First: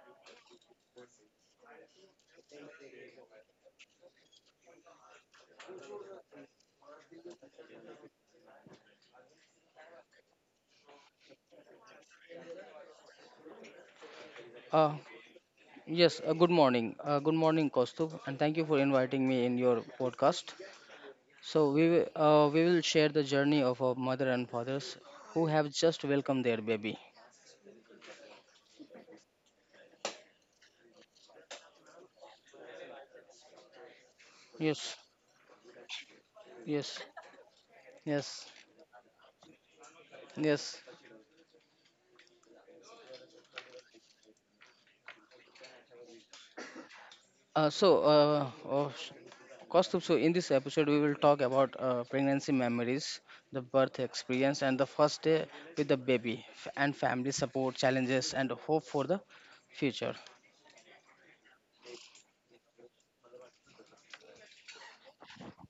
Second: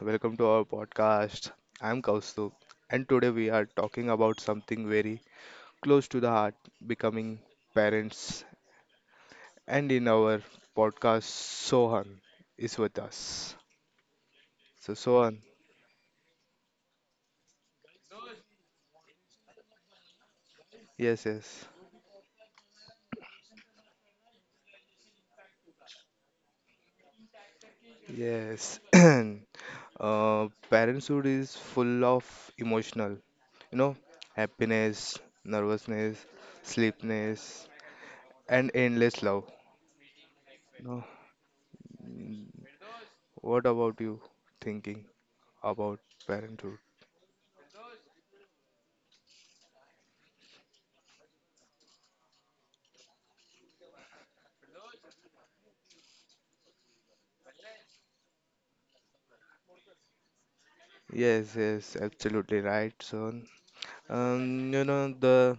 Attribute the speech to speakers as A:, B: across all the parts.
A: welcome to our podcast. I'm Kaustup, and today we are talking about something very close to the heart becoming parents. And in our podcast, Sohan is with us.
B: Uh,
A: So, Sohan,
B: yes, good morning. Good morning, Kaustubh, and thank you for inviting me in your podcast.
A: yes,
B: So
A: yes,
B: we will share the journey of our mother and fathers who have just welcomed their baby.
A: yes. Parenthood is full of emotional, you know,
B: Yes,
A: happiness, nervousness,
B: yes,
A: sleepiness,
B: yes,
A: and endless love.
B: yes.
A: No, what about you thinking? About parenthood.
B: Uh, so, uh, oh, sh- Kaustubh, so in this episode we will talk about pregnancy memories, the birth experience, and the first day with the baby, and family support challenges and hope for the future.
A: Yes, yes, absolutely right, son. You know, the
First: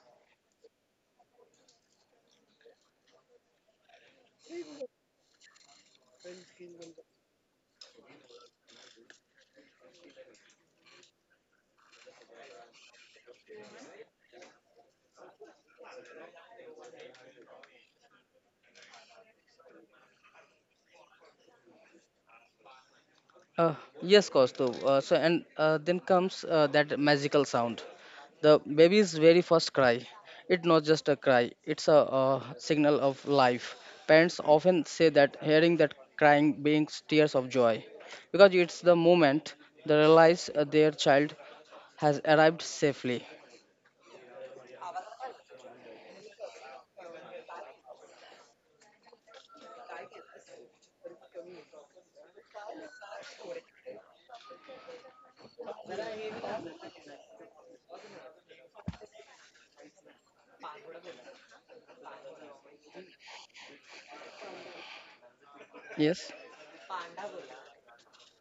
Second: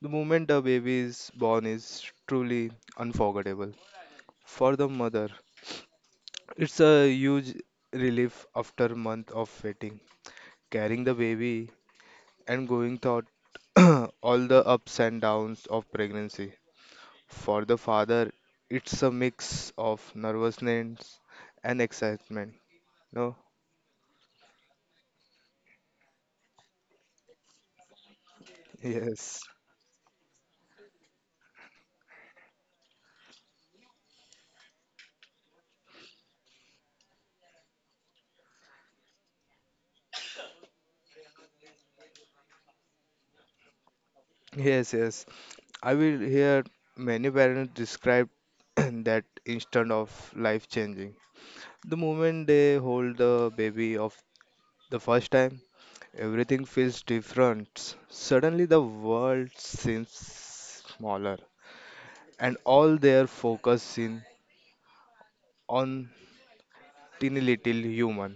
A: the moment a baby is born is truly unforgettable. For the mother, it's a huge relief after month of waiting, carrying the baby and going through all the ups and downs of pregnancy. For the father, it's a mix of nervousness and excitement. No,
B: Uh, yes, Kaustav. So, and then comes that magical sound, the baby's very
A: yes.
B: first cry. It's not just a cry; it's a, signal of life. Parents often say that hearing that crying brings tears of joy, because it's the moment they realize their child has arrived safely.
A: Yes, yes. I will hear many parents describe that instant of life changing. The moment they hold the baby of the first time, everything feels different. Suddenly the world seems smaller and all their focus in on
B: Yes.
A: teeny little human.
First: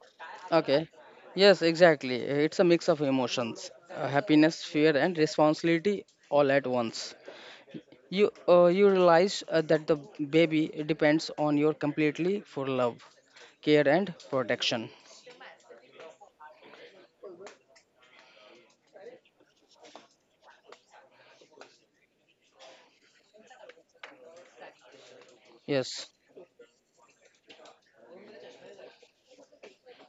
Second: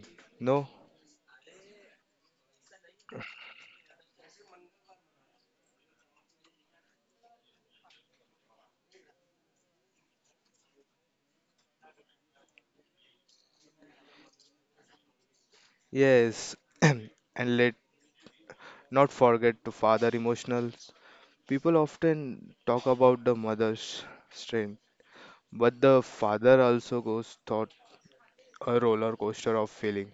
A: No?
B: Okay. Yes, exactly. It's a mix of emotions, happiness, fear, and responsibility all at once. You realize that the baby depends on you completely for love, care and protection
A: Yes. And let not forget to father emotional. People often talk about the mother's strain. But the
B: yes
A: father also goes through a roller coaster of feeling.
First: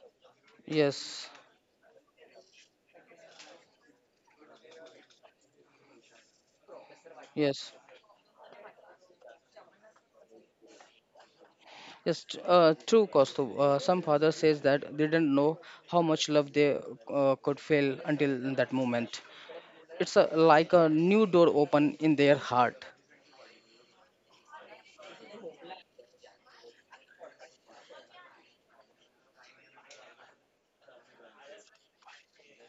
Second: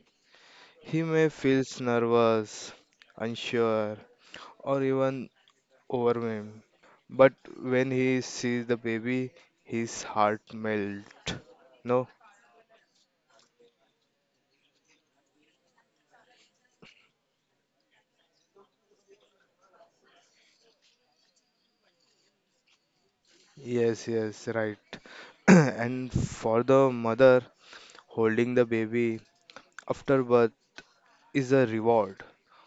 A: He
B: yes
A: may feel nervous, unsure, or even overwhelmed. But
B: yes
A: when he sees the baby, his heart melts. No?
B: yes t- uh, True costo, some father says that they didn't know how much love they could feel until that moment. It's a, like a new door open in their heart
A: Yes, yes, right. And for the mother, holding the baby after birth is a reward.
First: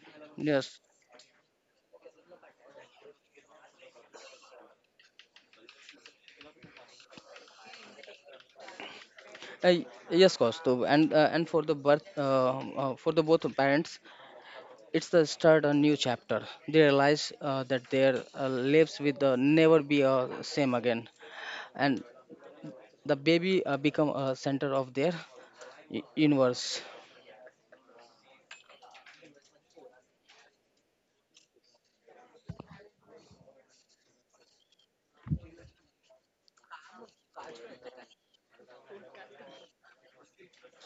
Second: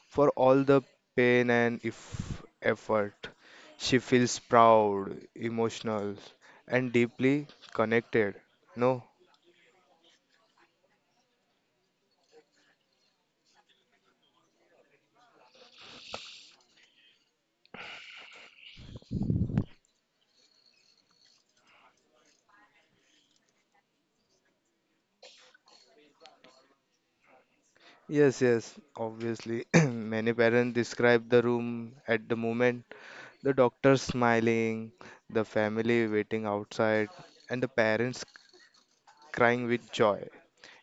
A: For all
B: yes
A: the pain and if effort, she feels proud, emotional, and deeply connected. No?
B: uh, yes Kaustuv. And for the birth for the both parents, it's the start a new chapter. They realize that their lives will never be same again, and the baby become a center of their universe.
A: Yes, yes, obviously. Many parents describe the room at the moment the doctor smiling, the family waiting outside, and the parents crying with joy.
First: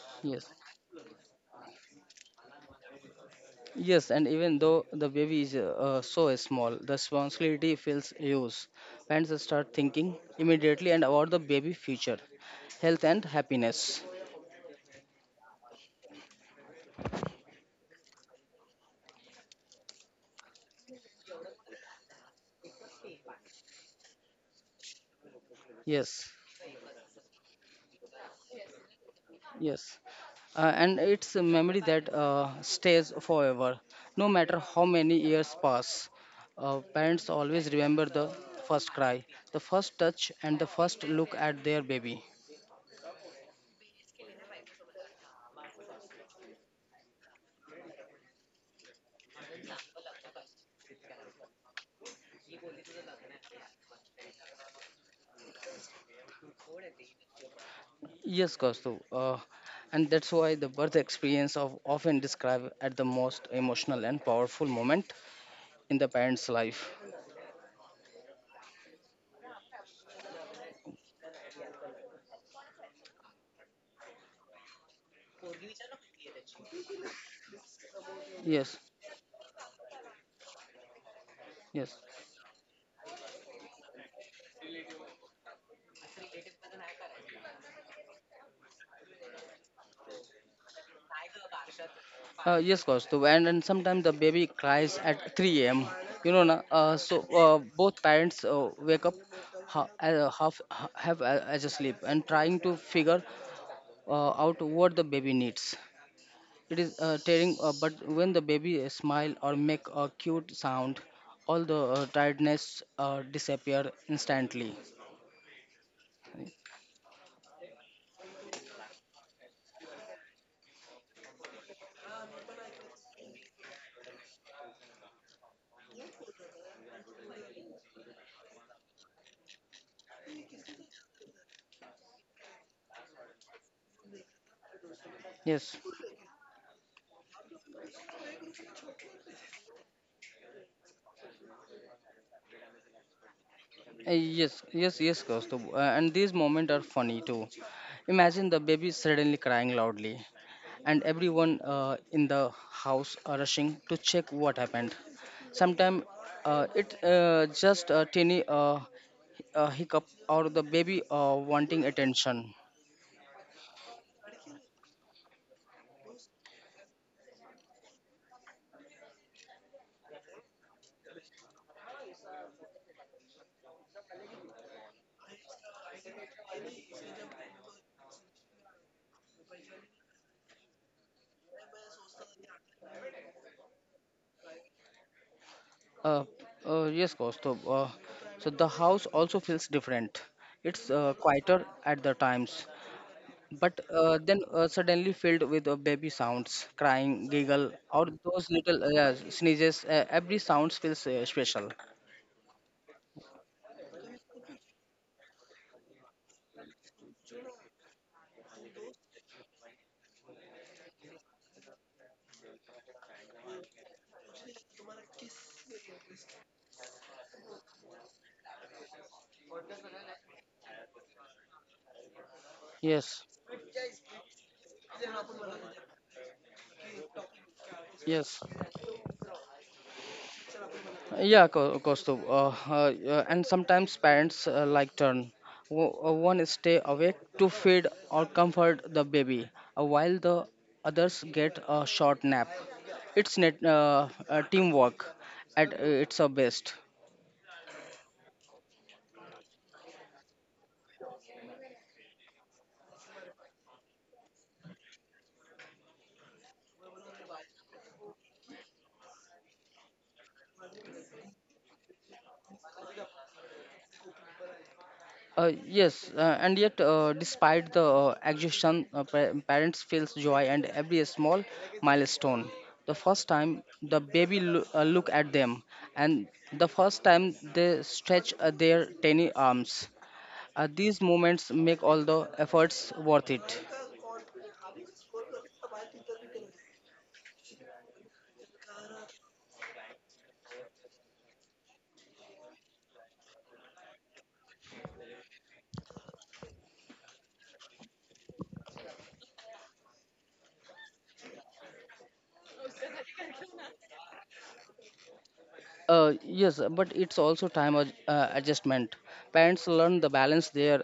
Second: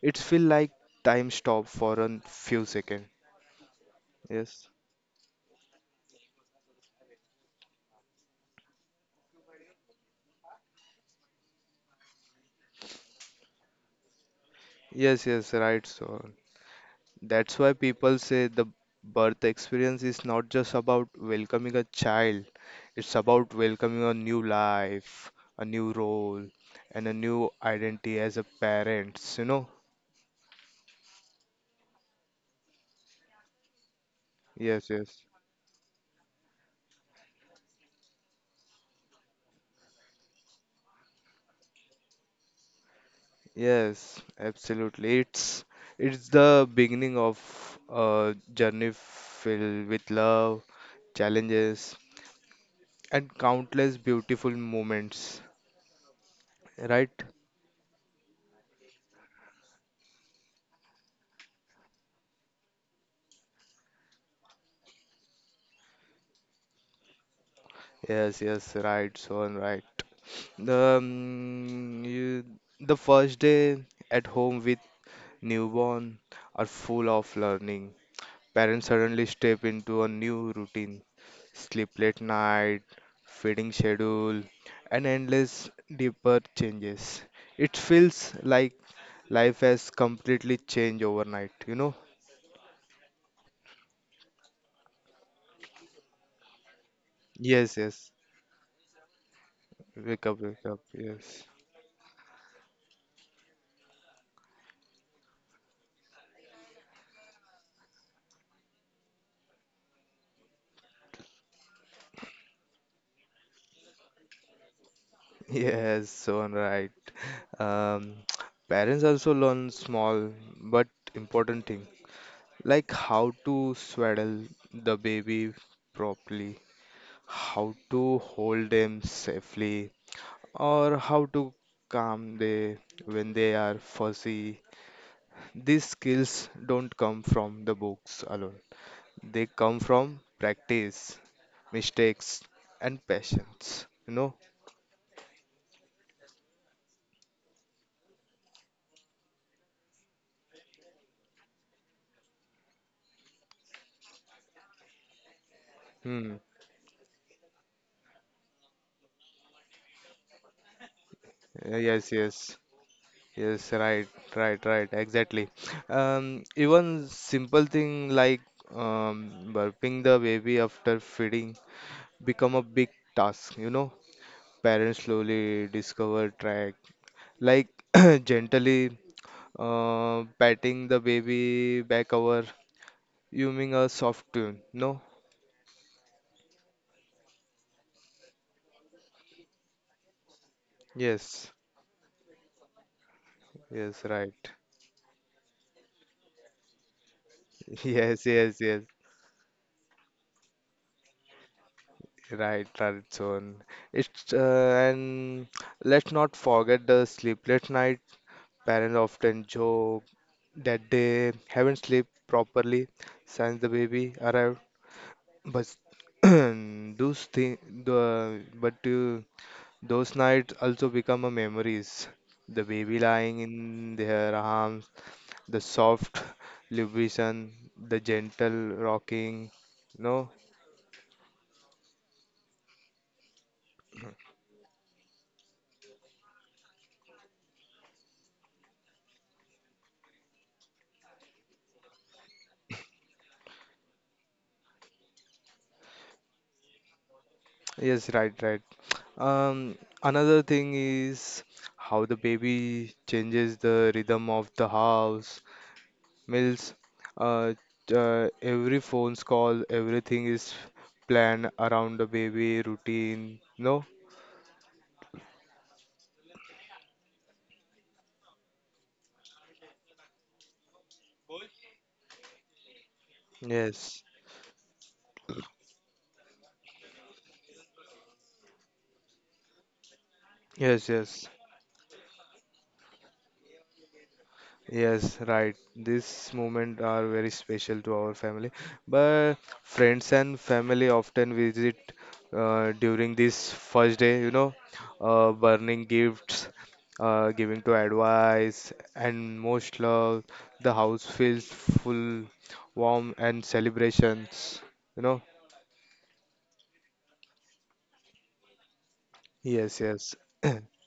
A: It feels
B: yes
A: like time stopped for a few seconds.
B: yes And even
A: Yes,
B: though the baby is so small, the responsibility feels huge. Parents start thinking immediately and about the baby future, health and happiness
A: yes, right, so. That's why people say the birth experience is not just about welcoming a child, it's about welcoming a new life, a new
B: yes
A: role, and a new identity as a parents, you know?
B: yes and it's a memory that stays forever, no matter how
A: Yes,
B: many
A: yes.
B: years pass. Parents always remember the first cry, the first touch, and the first look at their baby.
A: Yes, absolutely. It's the beginning of a journey filled with love, challenges, and countless beautiful moments, right?
B: Yes, Kaustu. And that's why the birth experience of often described as the most emotional and powerful moment in the parent's life.
A: Yes, yes, right, so right. The um, you, the first day at home with newborn are full of learning.
B: Yes,
A: Parents suddenly step into a new routine, sleep
B: yes.
A: late night, feeding schedule, and endless deeper changes. It feels like life has completely changed overnight, you know?
B: Yes, Kaustuv, and sometimes the baby cries at 3 a.m. You know, na, so
A: Yes,
B: both
A: yes.
B: parents wake up
A: Wake up,
B: half
A: wake up.
B: have
A: Yes.
B: as a sleep and trying to figure out what the baby needs. It is tearing, but when the baby smile or make a cute sound, all the tiredness disappear instantly.
A: Yes, so right. Um, parents also learn small but important thing like how to swaddle the baby properly, how to hold them safely, or how to calm them when they are fussy.
B: Yes.
A: These skills don't come from the books alone, they come from practice, mistakes, and patience. You know?
B: Yes, Kaustuv, and these moments are funny too. Imagine the baby suddenly crying loudly and everyone in the house are rushing to check what happened. Sometimes
A: Hmm.
B: it just a tiny hiccup or the baby wanting
A: Yes,
B: attention.
A: yes. Yes, right, right, right, exactly. Even simple thing like burping the baby after feeding become a big task, you know. Parents slowly discover track, like gently patting the baby back over, humming a soft tune. No?
B: Uh, yes, Kaustav. So the house also feels different. It's
A: Yes,
B: quieter at the times, but
A: yes, right.
B: then suddenly filled with baby sounds, crying, giggle, or
A: Yes,
B: those
A: yes, yes.
B: little sneezes. Every sound feels special.
A: Right, right, so. It's And let's not forget the sleepless night. Parents often joke that they haven't slept properly since the baby arrived, but those thing, the, but those nights also become a memories. The baby
B: Yes,
A: lying in their arms, the soft lubrication, the
B: yes.
A: gentle rocking. No,
B: Kaustav. Yeah, and sometimes parents like turn. One stay awake to feed or comfort the baby, while the others get a short nap. It's net teamwork at its best.
A: yes, right, right. Another thing is how the baby changes the rhythm of the house. Meals, uh, every phone's call, everything is planned around the baby routine. No?
B: Yes, and yet, despite the exhaustion, parents feels joy and every small milestone. The first time
A: Yes.
B: the baby look at them, and the first time they stretch their tiny arms.
A: Yes,
B: These
A: yes.
B: moments make all the efforts worth it.
A: Yes, right. These moments are very special to our family. But friends and family often visit during this first day, you know, burning gifts, giving to advice, and most love. The house feels full, warm, and celebrations, you know.
B: Yes, but it's also time adjustment. Parents
A: Yes,
B: learn the
A: yes.
B: balance their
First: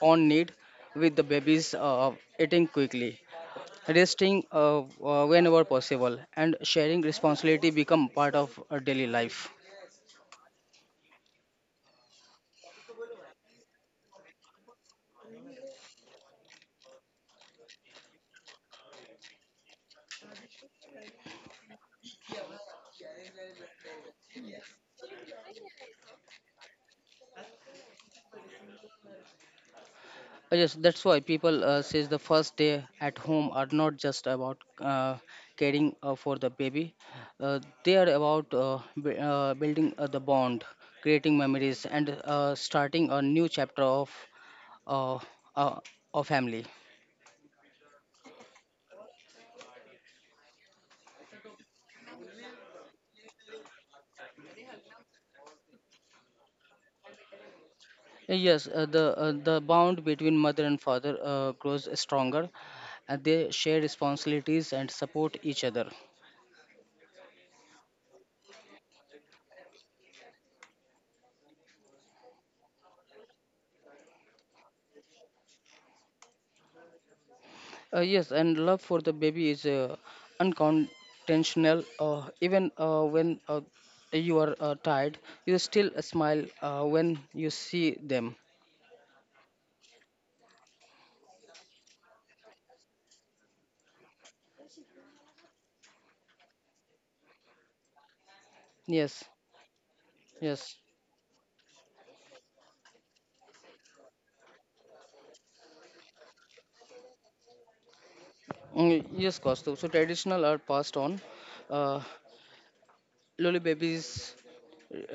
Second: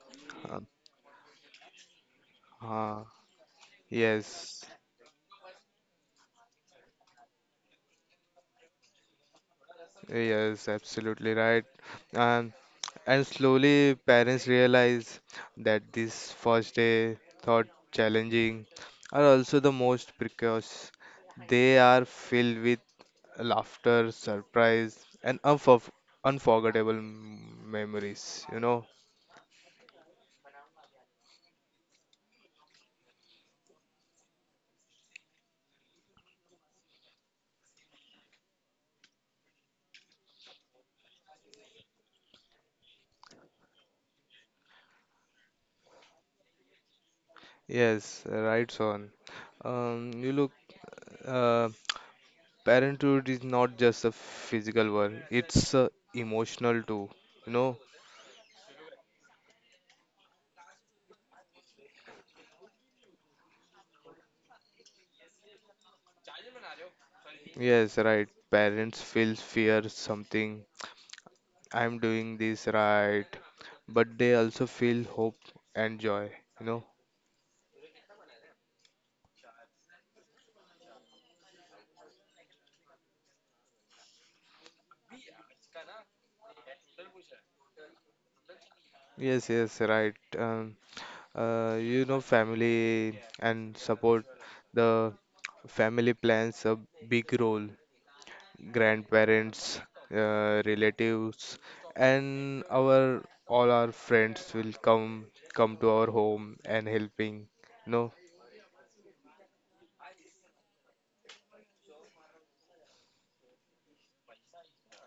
B: own need
A: Uh,
B: with the baby's eating
A: uh,
B: quickly, resting
A: yes,
B: whenever possible and sharing responsibility become part of our daily life.
A: yes, absolutely right. And. And slowly, parents realize that this first day thought challenging are also the most precocious. They are filled with laughter, surprise, and unforgettable memories, you know.
B: Yes, that's why people says the first day at home are not just about uh, caring for the baby, uh, they are about building the bond, creating memories and starting a new chapter uh, uh, of family.
A: Yes, right, Son. You look, uh, parenthood is not just a physical one, it's emotional too, you know.
B: Yes, the bond between mother and father grows stronger and they share responsibilities and support each other.
A: Yes, right. Parents feel fear something I'm doing this right, but they also feel hope and joy, you know.
B: Yes, and love for the baby is unconventional. Even when you are tired, you still smile when you see them.
A: Yes, yes, right. You know, family and support. The family plans a big role.
B: Yes,
A: Grandparents,
B: yes.
A: relatives, and our all our friends will come to our home and helping. No,
B: Yes, Kostu. So traditional are passed on. Uh, lolly babies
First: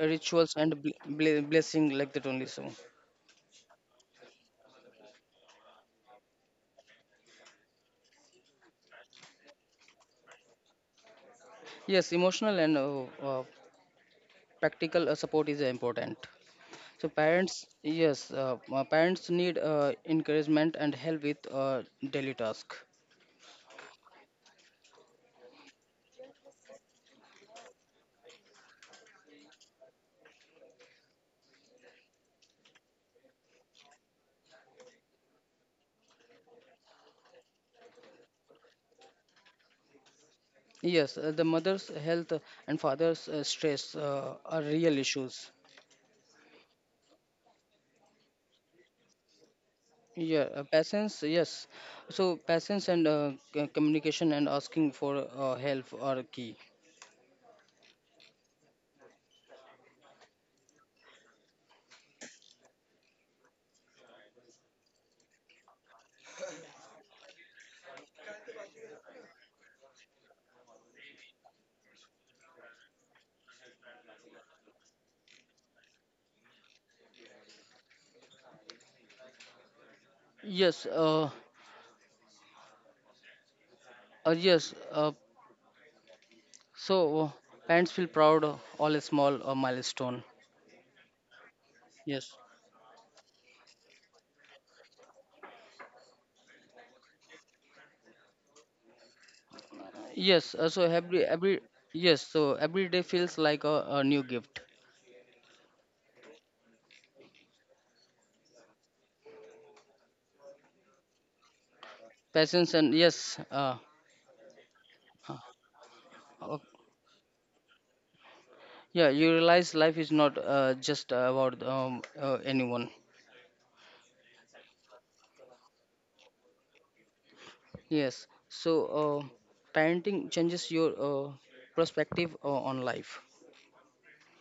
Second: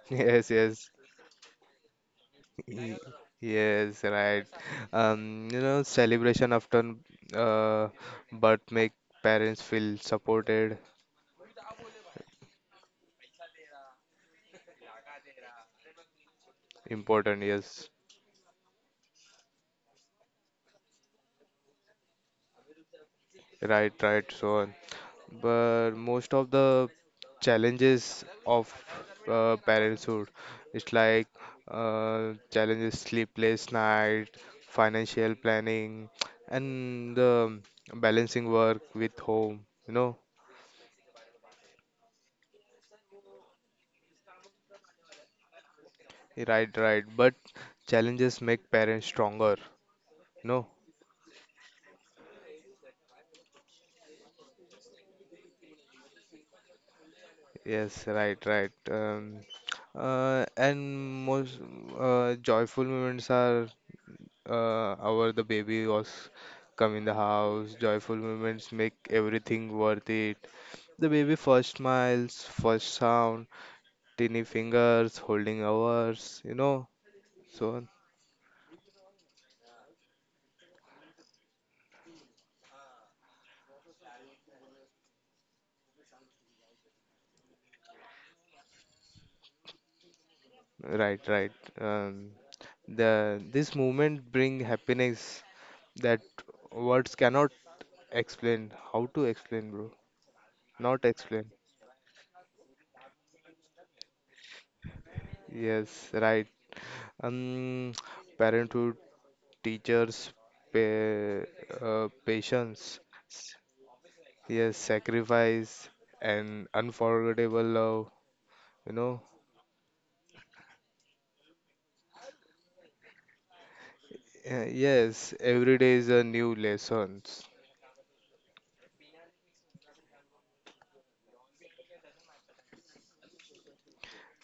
B: rituals
A: yes,
B: and
A: yes.
B: blessing like that only, so
A: Ye- Yes, right. You know, celebration often, uh, but make parents feel supported,
B: yes emotional and uh, practical support is important. So
A: important.
B: parents,
A: Yes,
B: yes, parents need encouragement and help with daily task.
A: right, right, so on. But most of the challenges of parenthood, it's like challenges, sleepless night, financial planning, and the balancing work with home. You know,
B: Yes, the mother's health and father's stress are real issues.
A: right, right. But challenges make parents stronger.
B: Yeah,
A: No,
B: patience, yes. So patience and communication and asking for help are key.
A: yes, right, right. And most joyful moments are our the baby was come in the house. Joyful moments make everything worth it. The baby first smiles, first sound, tiny fingers holding ours, you know. So,
B: Yes, uh, uh, yes. Uh, so uh, Parents feel proud of all a small milestone.
A: right, right. Um,
B: Yes,
A: the this moment bring happiness that words cannot explain. How to explain, bro?
B: yes. Uh, so
A: Not
B: every
A: explain.
B: every yes. So every day feels like a new gift.
A: Yes, right. Um, parenthood, teachers, pa-
B: Passions and
A: patience, yes,
B: uh,
A: sacrifice,
B: o-
A: and unforgettable love. You
B: yeah,
A: know,
B: you realize life is not just about anyone.
A: Yes, every day is a new lessons.
B: Yes, so uh, parenting changes your perspective on life.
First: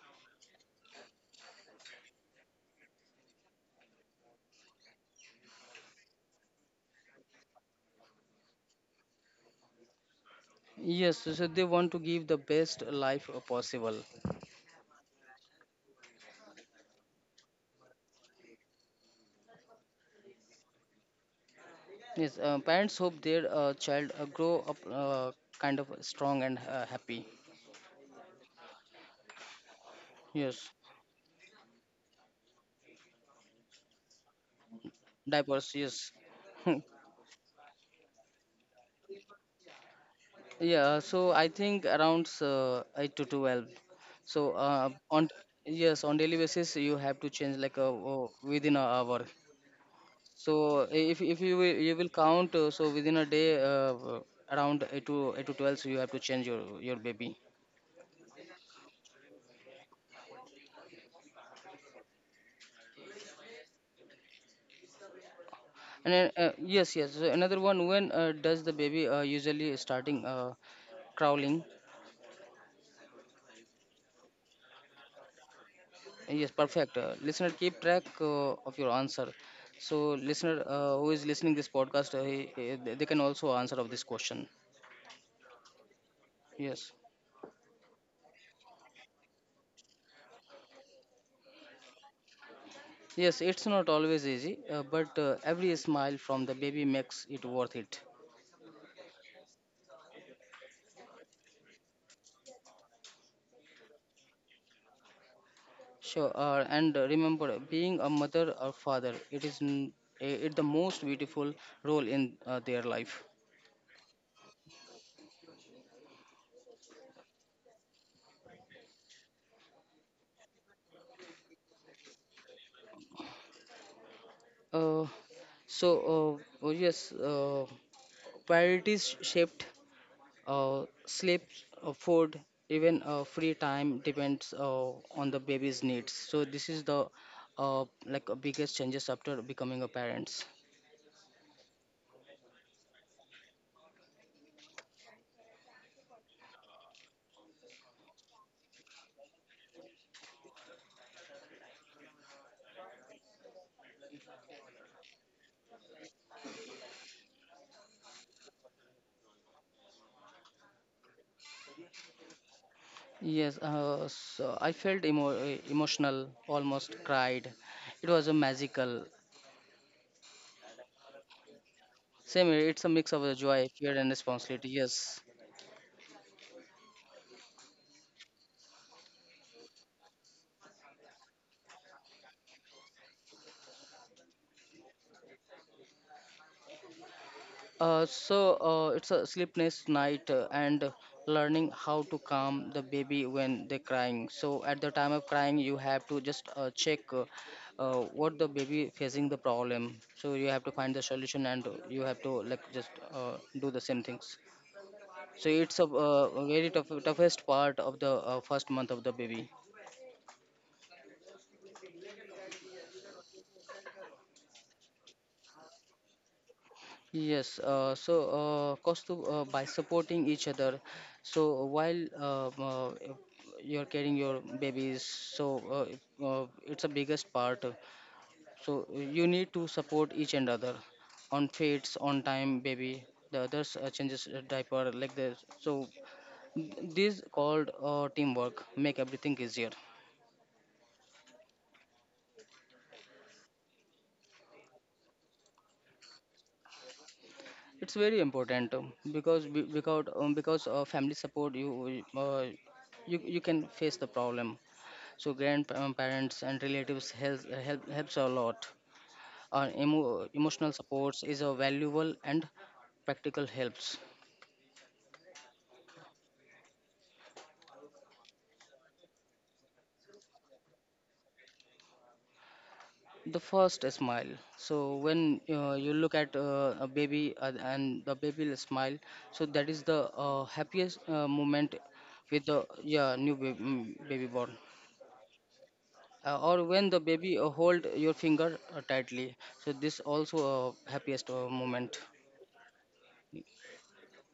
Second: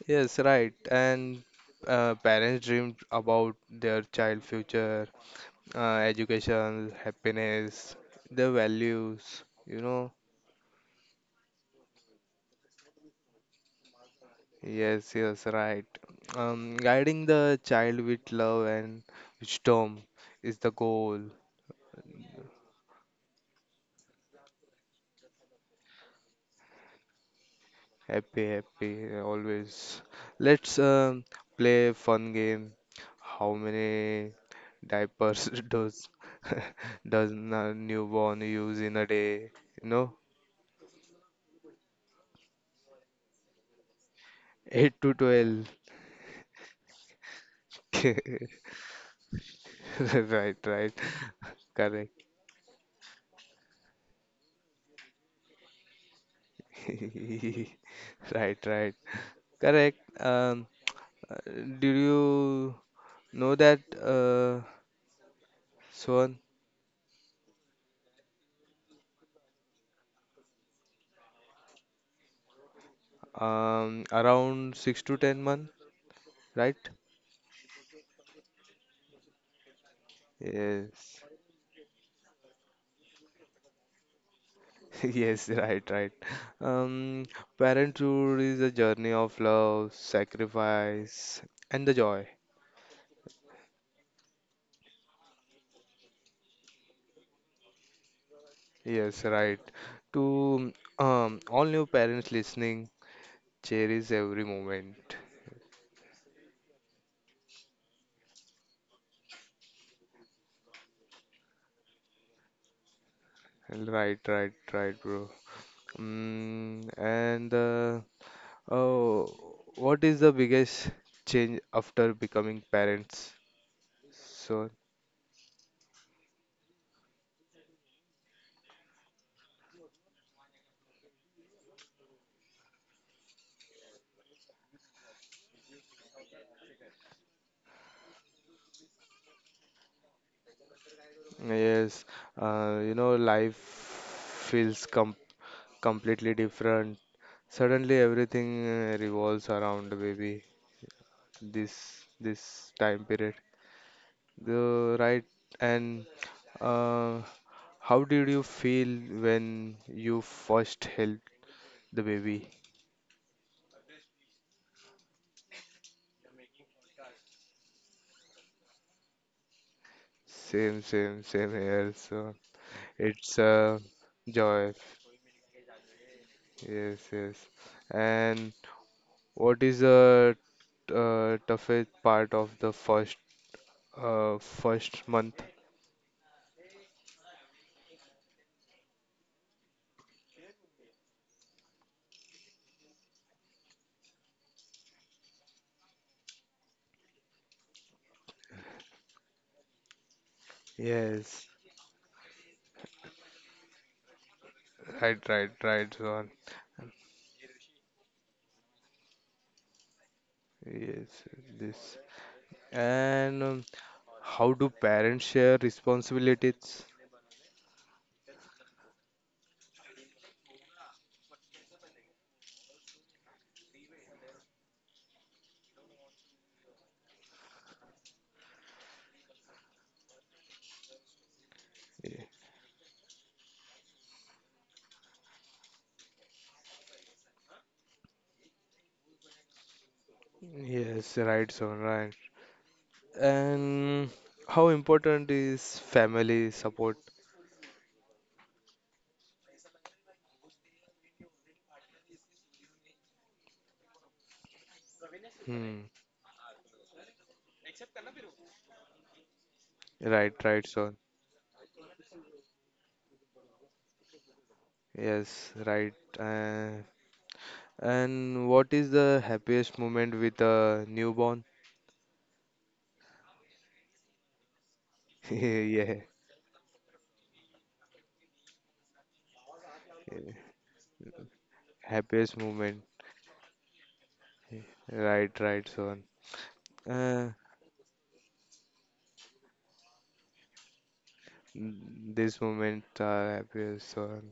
A: Yes, right. And parents dream about their child future, education, happiness, their values. You know,
B: Yes, so they want to give the best life possible.
A: yes, yes, right. Guiding the child with love and wisdom is the goal.
B: Yes, parents hope their child grow up kind of strong and happy.
A: Happy, happy, always.
B: Yes,
A: Let's play fun game. How many diapers
B: diapers.
A: does
B: Yes.
A: does a newborn use in a day? You know,
B: Yeah, so I think around 8 to 12. So
A: eight to
B: on
A: twelve.
B: yes, on daily basis you have to change like within an hour.
A: Right,
B: So
A: right,
B: if you will, you
A: correct.
B: will count so within a day around 8 to 12, so you have to change your baby.
A: Right, right, correct. Uh, Did you know that, uh,
B: And then,
A: Swan?
B: yes, yes. So another one, when does the baby usually starting crawling?
A: Around 6 to 10 month,
B: Yes,
A: right?
B: perfect. Listener, keep track of your answer. So, listener who
A: Yes,
B: is listening this podcast, they can also answer of this question.
A: yes, right, right.
B: Yes,
A: Um, parenthood is a journey of love, sacrifice, and the joy.
B: yes, it's not always easy, but every smile from the baby makes it worth it.
A: Yes, right. To all new parents listening, cherish every moment.
B: Sure. And remember, being a mother or father, it is n- I- it the most beautiful role in their life.
A: Right, right, right, bro. Mm, and uh, Oh, what is the biggest change after becoming parents? So,
B: Uh, so, uh, oh yes, uh, priorities shaped. Sleep, food, even free time depends on the baby's needs. So this is the like biggest changes after becoming a parents.
A: yes, you know, life feels completely different. Suddenly, everything revolves around the baby. This time period, the right. And uh, how did you feel when you first held the baby?
B: Yes, so I felt emotional, almost cried. It was a magical.
A: Same, same, same here. So
B: Same, here, it's a mix of the
A: it's
B: joy,
A: a
B: fear, and responsibility.
A: joy.
B: Yes.
A: Yes, yes. And what is the toughest part of the first month?
B: It's a sleepless night and learning how to calm the baby when they're crying. So at the time of crying, you have to just check what the baby facing the problem. So you have to find the solution
A: Yes,
B: and you have to like just do the same things.
A: right,
B: So
A: right,
B: it's a,
A: right, Zohan.
B: very tough, toughest part of the first month of the baby.
A: Yes, this. And how do parents share responsibilities?
B: Yes, cost by supporting each other. So while you're carrying your babies, so it's a biggest part. So you need to support each and other on feeds, on
A: Ye-
B: time, baby. The others changes a diaper like this. So this called teamwork make everything easier.
A: Yes, right, Zohan, right. And how important is family support?
B: It's very important because be- because family support you, you you can face the problem, so
A: Hmm.
B: grandparents and relatives helps a lot.
A: Right, right,
B: Emotional
A: Zohan.
B: supports is a valuable and practical helps.
A: Yes, right. And what is the happiest moment with a newborn?
B: The first smile. So when you
A: Yeah,
B: look at a baby and the baby will smile, so that is the happiest moment
A: happiest
B: with the
A: moment.
B: yeah new baby, mm, baby born.
A: Right, right, son.
B: Or when the
A: Uh,
B: baby hold your finger tightly, so this also a happiest moment.
A: this moment are happiest, son.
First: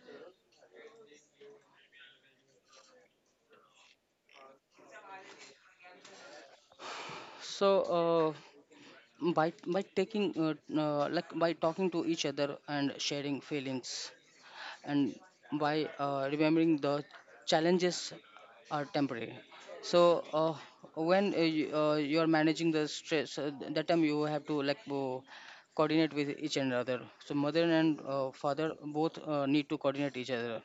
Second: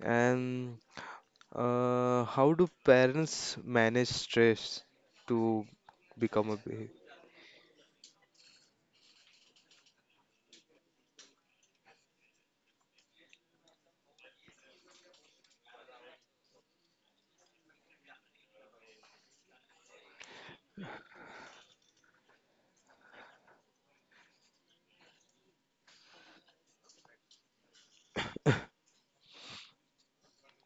A: And how do parents manage stress to become a
B: So by taking like by talking to each other and sharing feelings and by remembering the challenges are temporary, so when you're managing the stress that time you have to like coordinate with each another, so mother and father both need to coordinate each other,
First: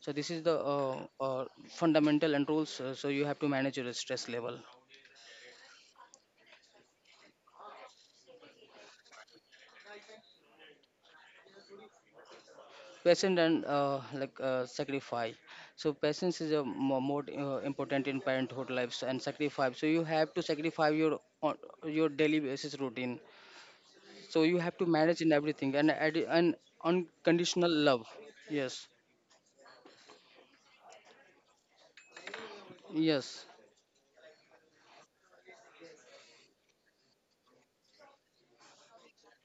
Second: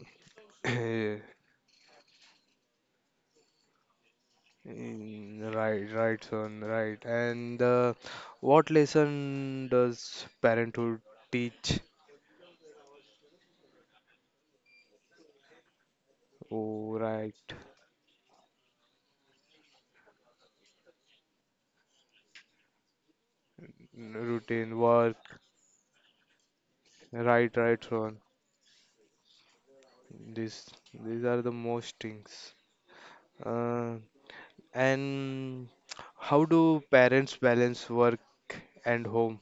B: so this is the
A: baby?
B: fundamental and rules, so you have to manage your stress level.
A: Mm, right, right, son, right. And what lesson does parenthood teach?
B: Patience and sacrifice. So patience is a
A: Oh,
B: more
A: right.
B: important in parenthood lives and sacrifice. So you have to sacrifice your on your daily basis routine.
A: N-
B: So you have to
A: routine
B: manage in
A: work.
B: everything and add an unconditional
A: Right,
B: love.
A: right, Rohan.
B: Yes,
A: These these are the most things.
B: yes.
A: Uh, and how do parents balance work and home?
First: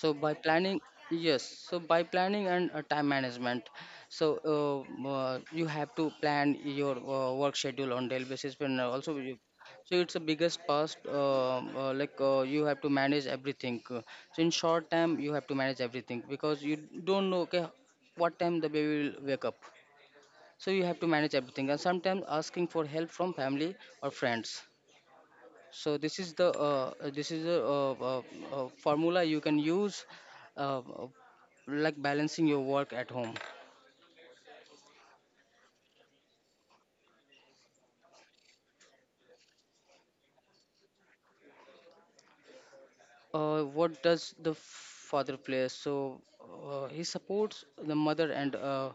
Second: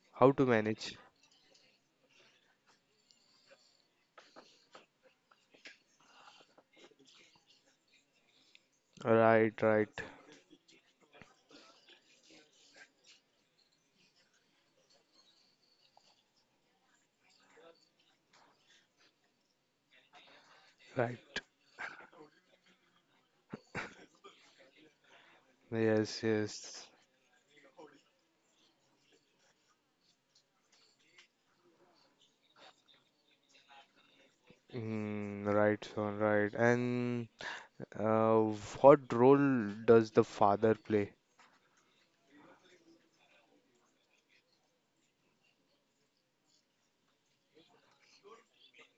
B: So
A: How
B: by
A: to
B: planning,
A: manage?
B: yes. So by planning and time management, so you have to plan your work schedule on daily basis. And also, you,
A: Right,
B: so
A: right,
B: it's the biggest part. Like you have to manage everything. So in short time, you have to manage everything because you don't know okay, what time the baby will wake up. So you have to manage
A: right.
B: everything. And sometimes asking for help from family or friends. So this
A: Yes,
B: is the
A: yes.
B: this is a, formula you can use, uh, uh, like balancing your work at home.
A: Mm, right, Rohan, right. And uh, what role does the father play?
B: What does the father play? So he supports the mother and uh,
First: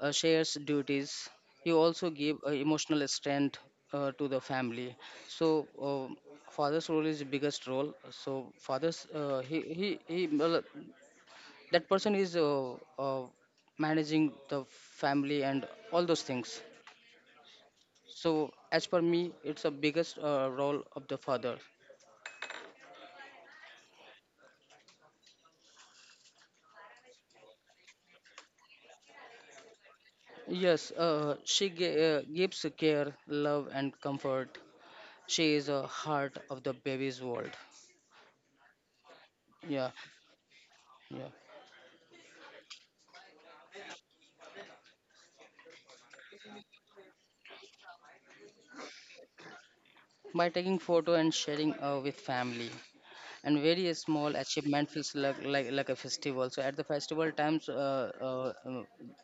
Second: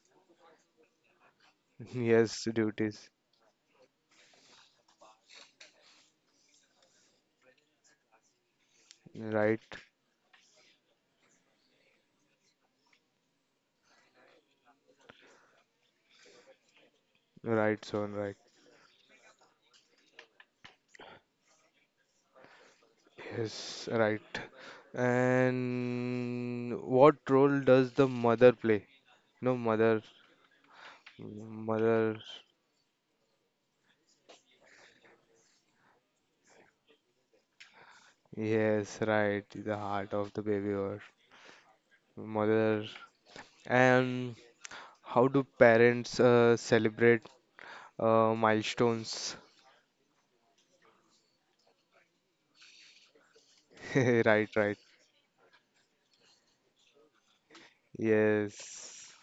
B: uh, shares duties. He also gave
A: Yes,
B: emotional
A: duties.
B: strength to the family. So father's role is the biggest role. So father's
A: Right,
B: he well, that person is managing the family and all those things,
A: right, Rohan,
B: so
A: right.
B: as per me it's a biggest role of the father.
A: Yes, right. And what role does the mother play? No, mother,
B: Yes,
A: mother,
B: gives care love and comfort. She is a heart of the baby's world.
A: yes, right, the
B: Yeah,
A: heart of the baby or
B: yeah.
A: mother. And how do parents celebrate milestones?
B: By taking photo and sharing with family, and very small
A: Right, right,
B: achievement feels like a festival, so at the festival times
A: yes,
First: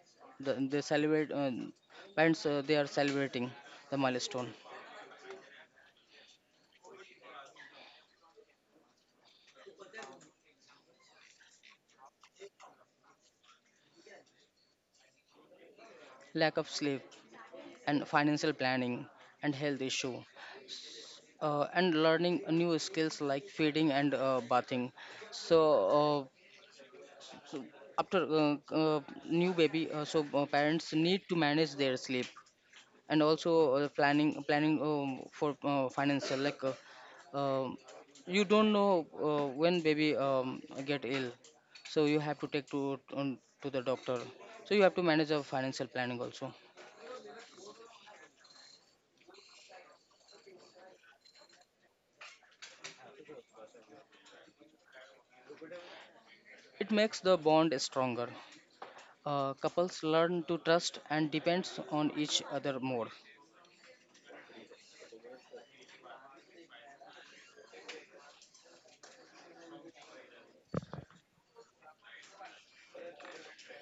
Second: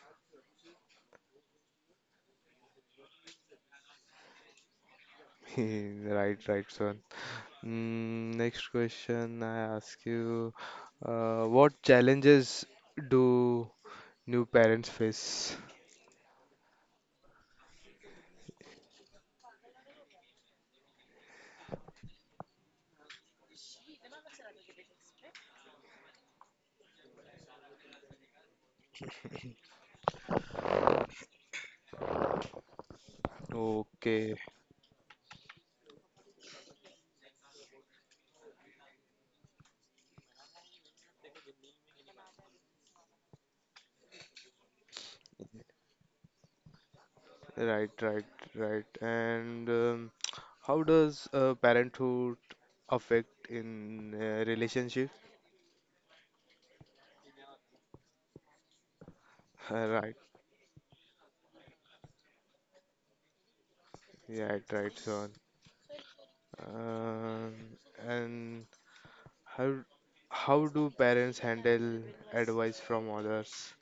B: they celebrate, parents they are celebrating the milestone.
A: right, right, son. Mm, next question I ask you, what challenges do new parents face?
B: Lack of sleep and financial planning and health issue, and learning new skills like feeding and bathing. So, uh, so after new baby, so parents need to manage their sleep and also uh, planning
A: Okay,
B: planning for financial like um, you don't know when baby get ill, so you have to take to on, to the doctor, so you have to manage your financial planning also.
A: right, right, right. And how does parenthood affect in relationship?
B: It makes the bond stronger. Uh, couples
A: Right,
B: learn to trust and depends on each other more.
A: yeah, right, So. Um, and how how do parents handle advice from others?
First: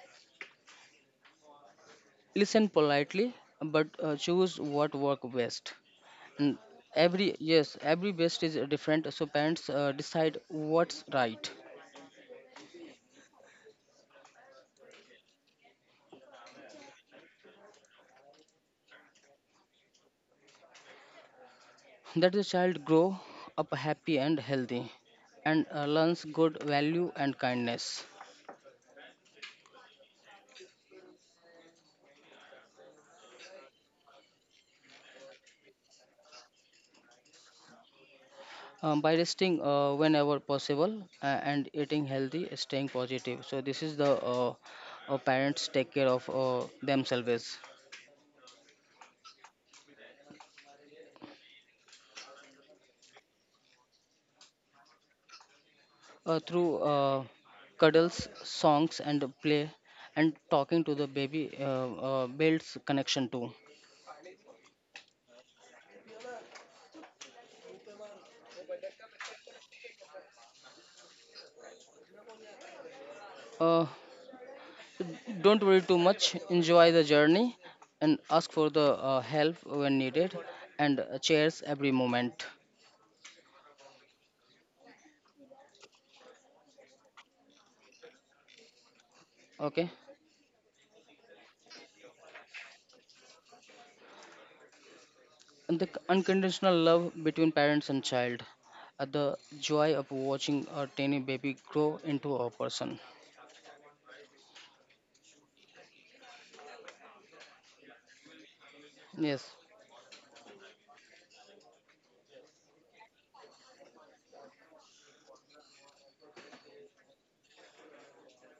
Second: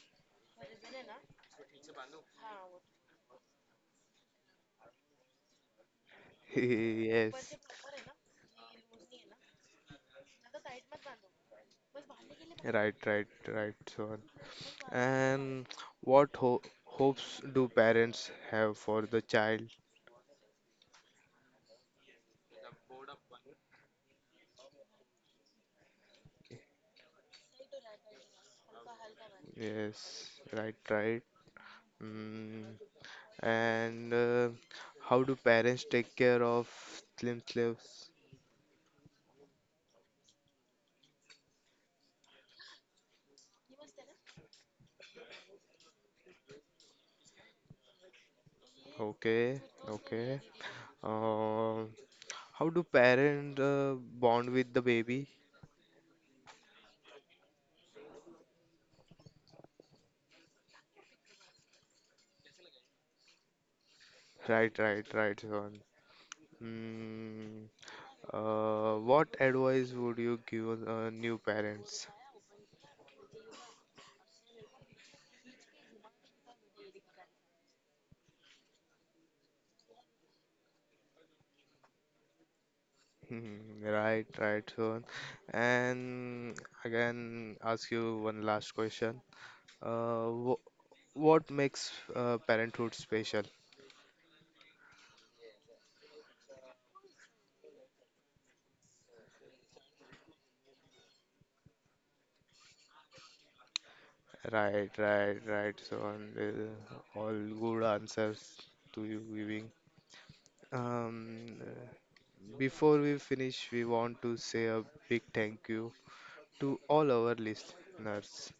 B: Listen politely but choose what work best, and every
A: Yes,
B: yes every best is different, so parents decide what's right.
A: right, right, right, Sean. And what ho hopes do parents have for the child?
B: That the child grow up happy and healthy and learns good value and kindness.
A: Yes, right, right. Mm, and how do parents take care of slim slaves?
B: Um, by resting whenever possible and eating healthy, staying positive, so this is the parents take care of themselves.
A: Okay, okay. Uh, how do parents bond with the baby?
B: Through cuddles, songs and play, and talking to the baby builds connection too.
A: Right, right, right, Siobhan. Hmm. What advice would you give new parents?
B: uh, Don't worry too much, enjoy the journey and ask for the help when needed, and cherish every moment.
A: Hmm, right, right, Siobhan. And again, ask you one last question.
B: Okay?
A: Wh what makes parenthood special?
B: And the unconditional love between parents and child. The joy of watching a tiny baby grow into a person.
A: Right, right, right. So on, all good answers to you
B: Yes.
A: giving. Um, uh, before we finish, we want to say a big thank you to all our listeners.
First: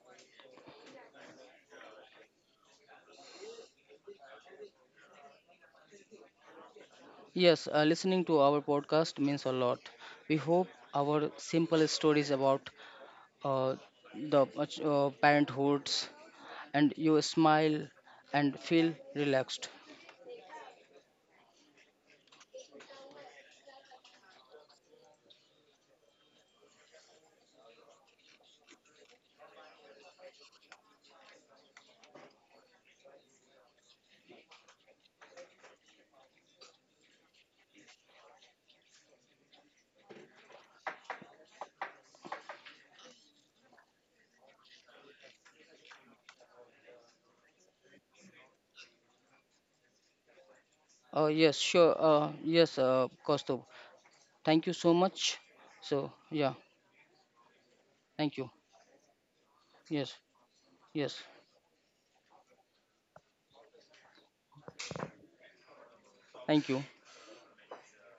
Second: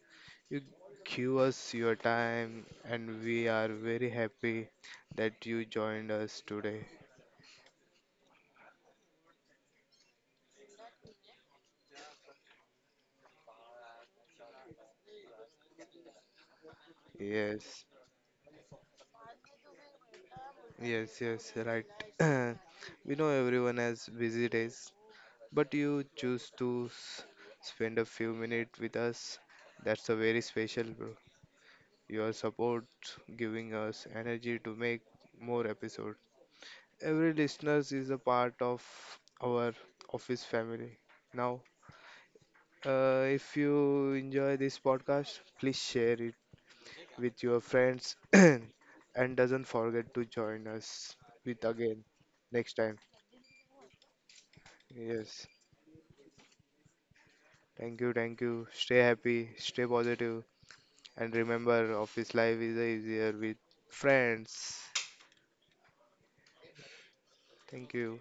A: You give us your time, and we are very happy that you joined us today.
B: Yes, listening to our podcast means a lot. We hope our simple stories about uh, the parenthood and you
A: Yes,
B: smile and feel relaxed.
A: yes, right. We know everyone has busy days, but you choose to spend a few minutes with us. That's a very special, bro. Your support giving us energy to make more episodes. Every listeners is a part of our office family. Now, if you enjoy this podcast, please share it with your friends and doesn't forget to join us
B: Yes,
A: with
B: sure.
A: again next
B: Yes,
A: time.
B: Kaustubh. Thank you so much.
A: Yes.
B: So, yeah,
A: Thank you,
B: thank
A: thank
B: you.
A: you. Stay happy, stay
B: Yes,
A: positive.
B: yes,
A: And remember, office life is easier with friends.
B: thank you.
A: Thank you.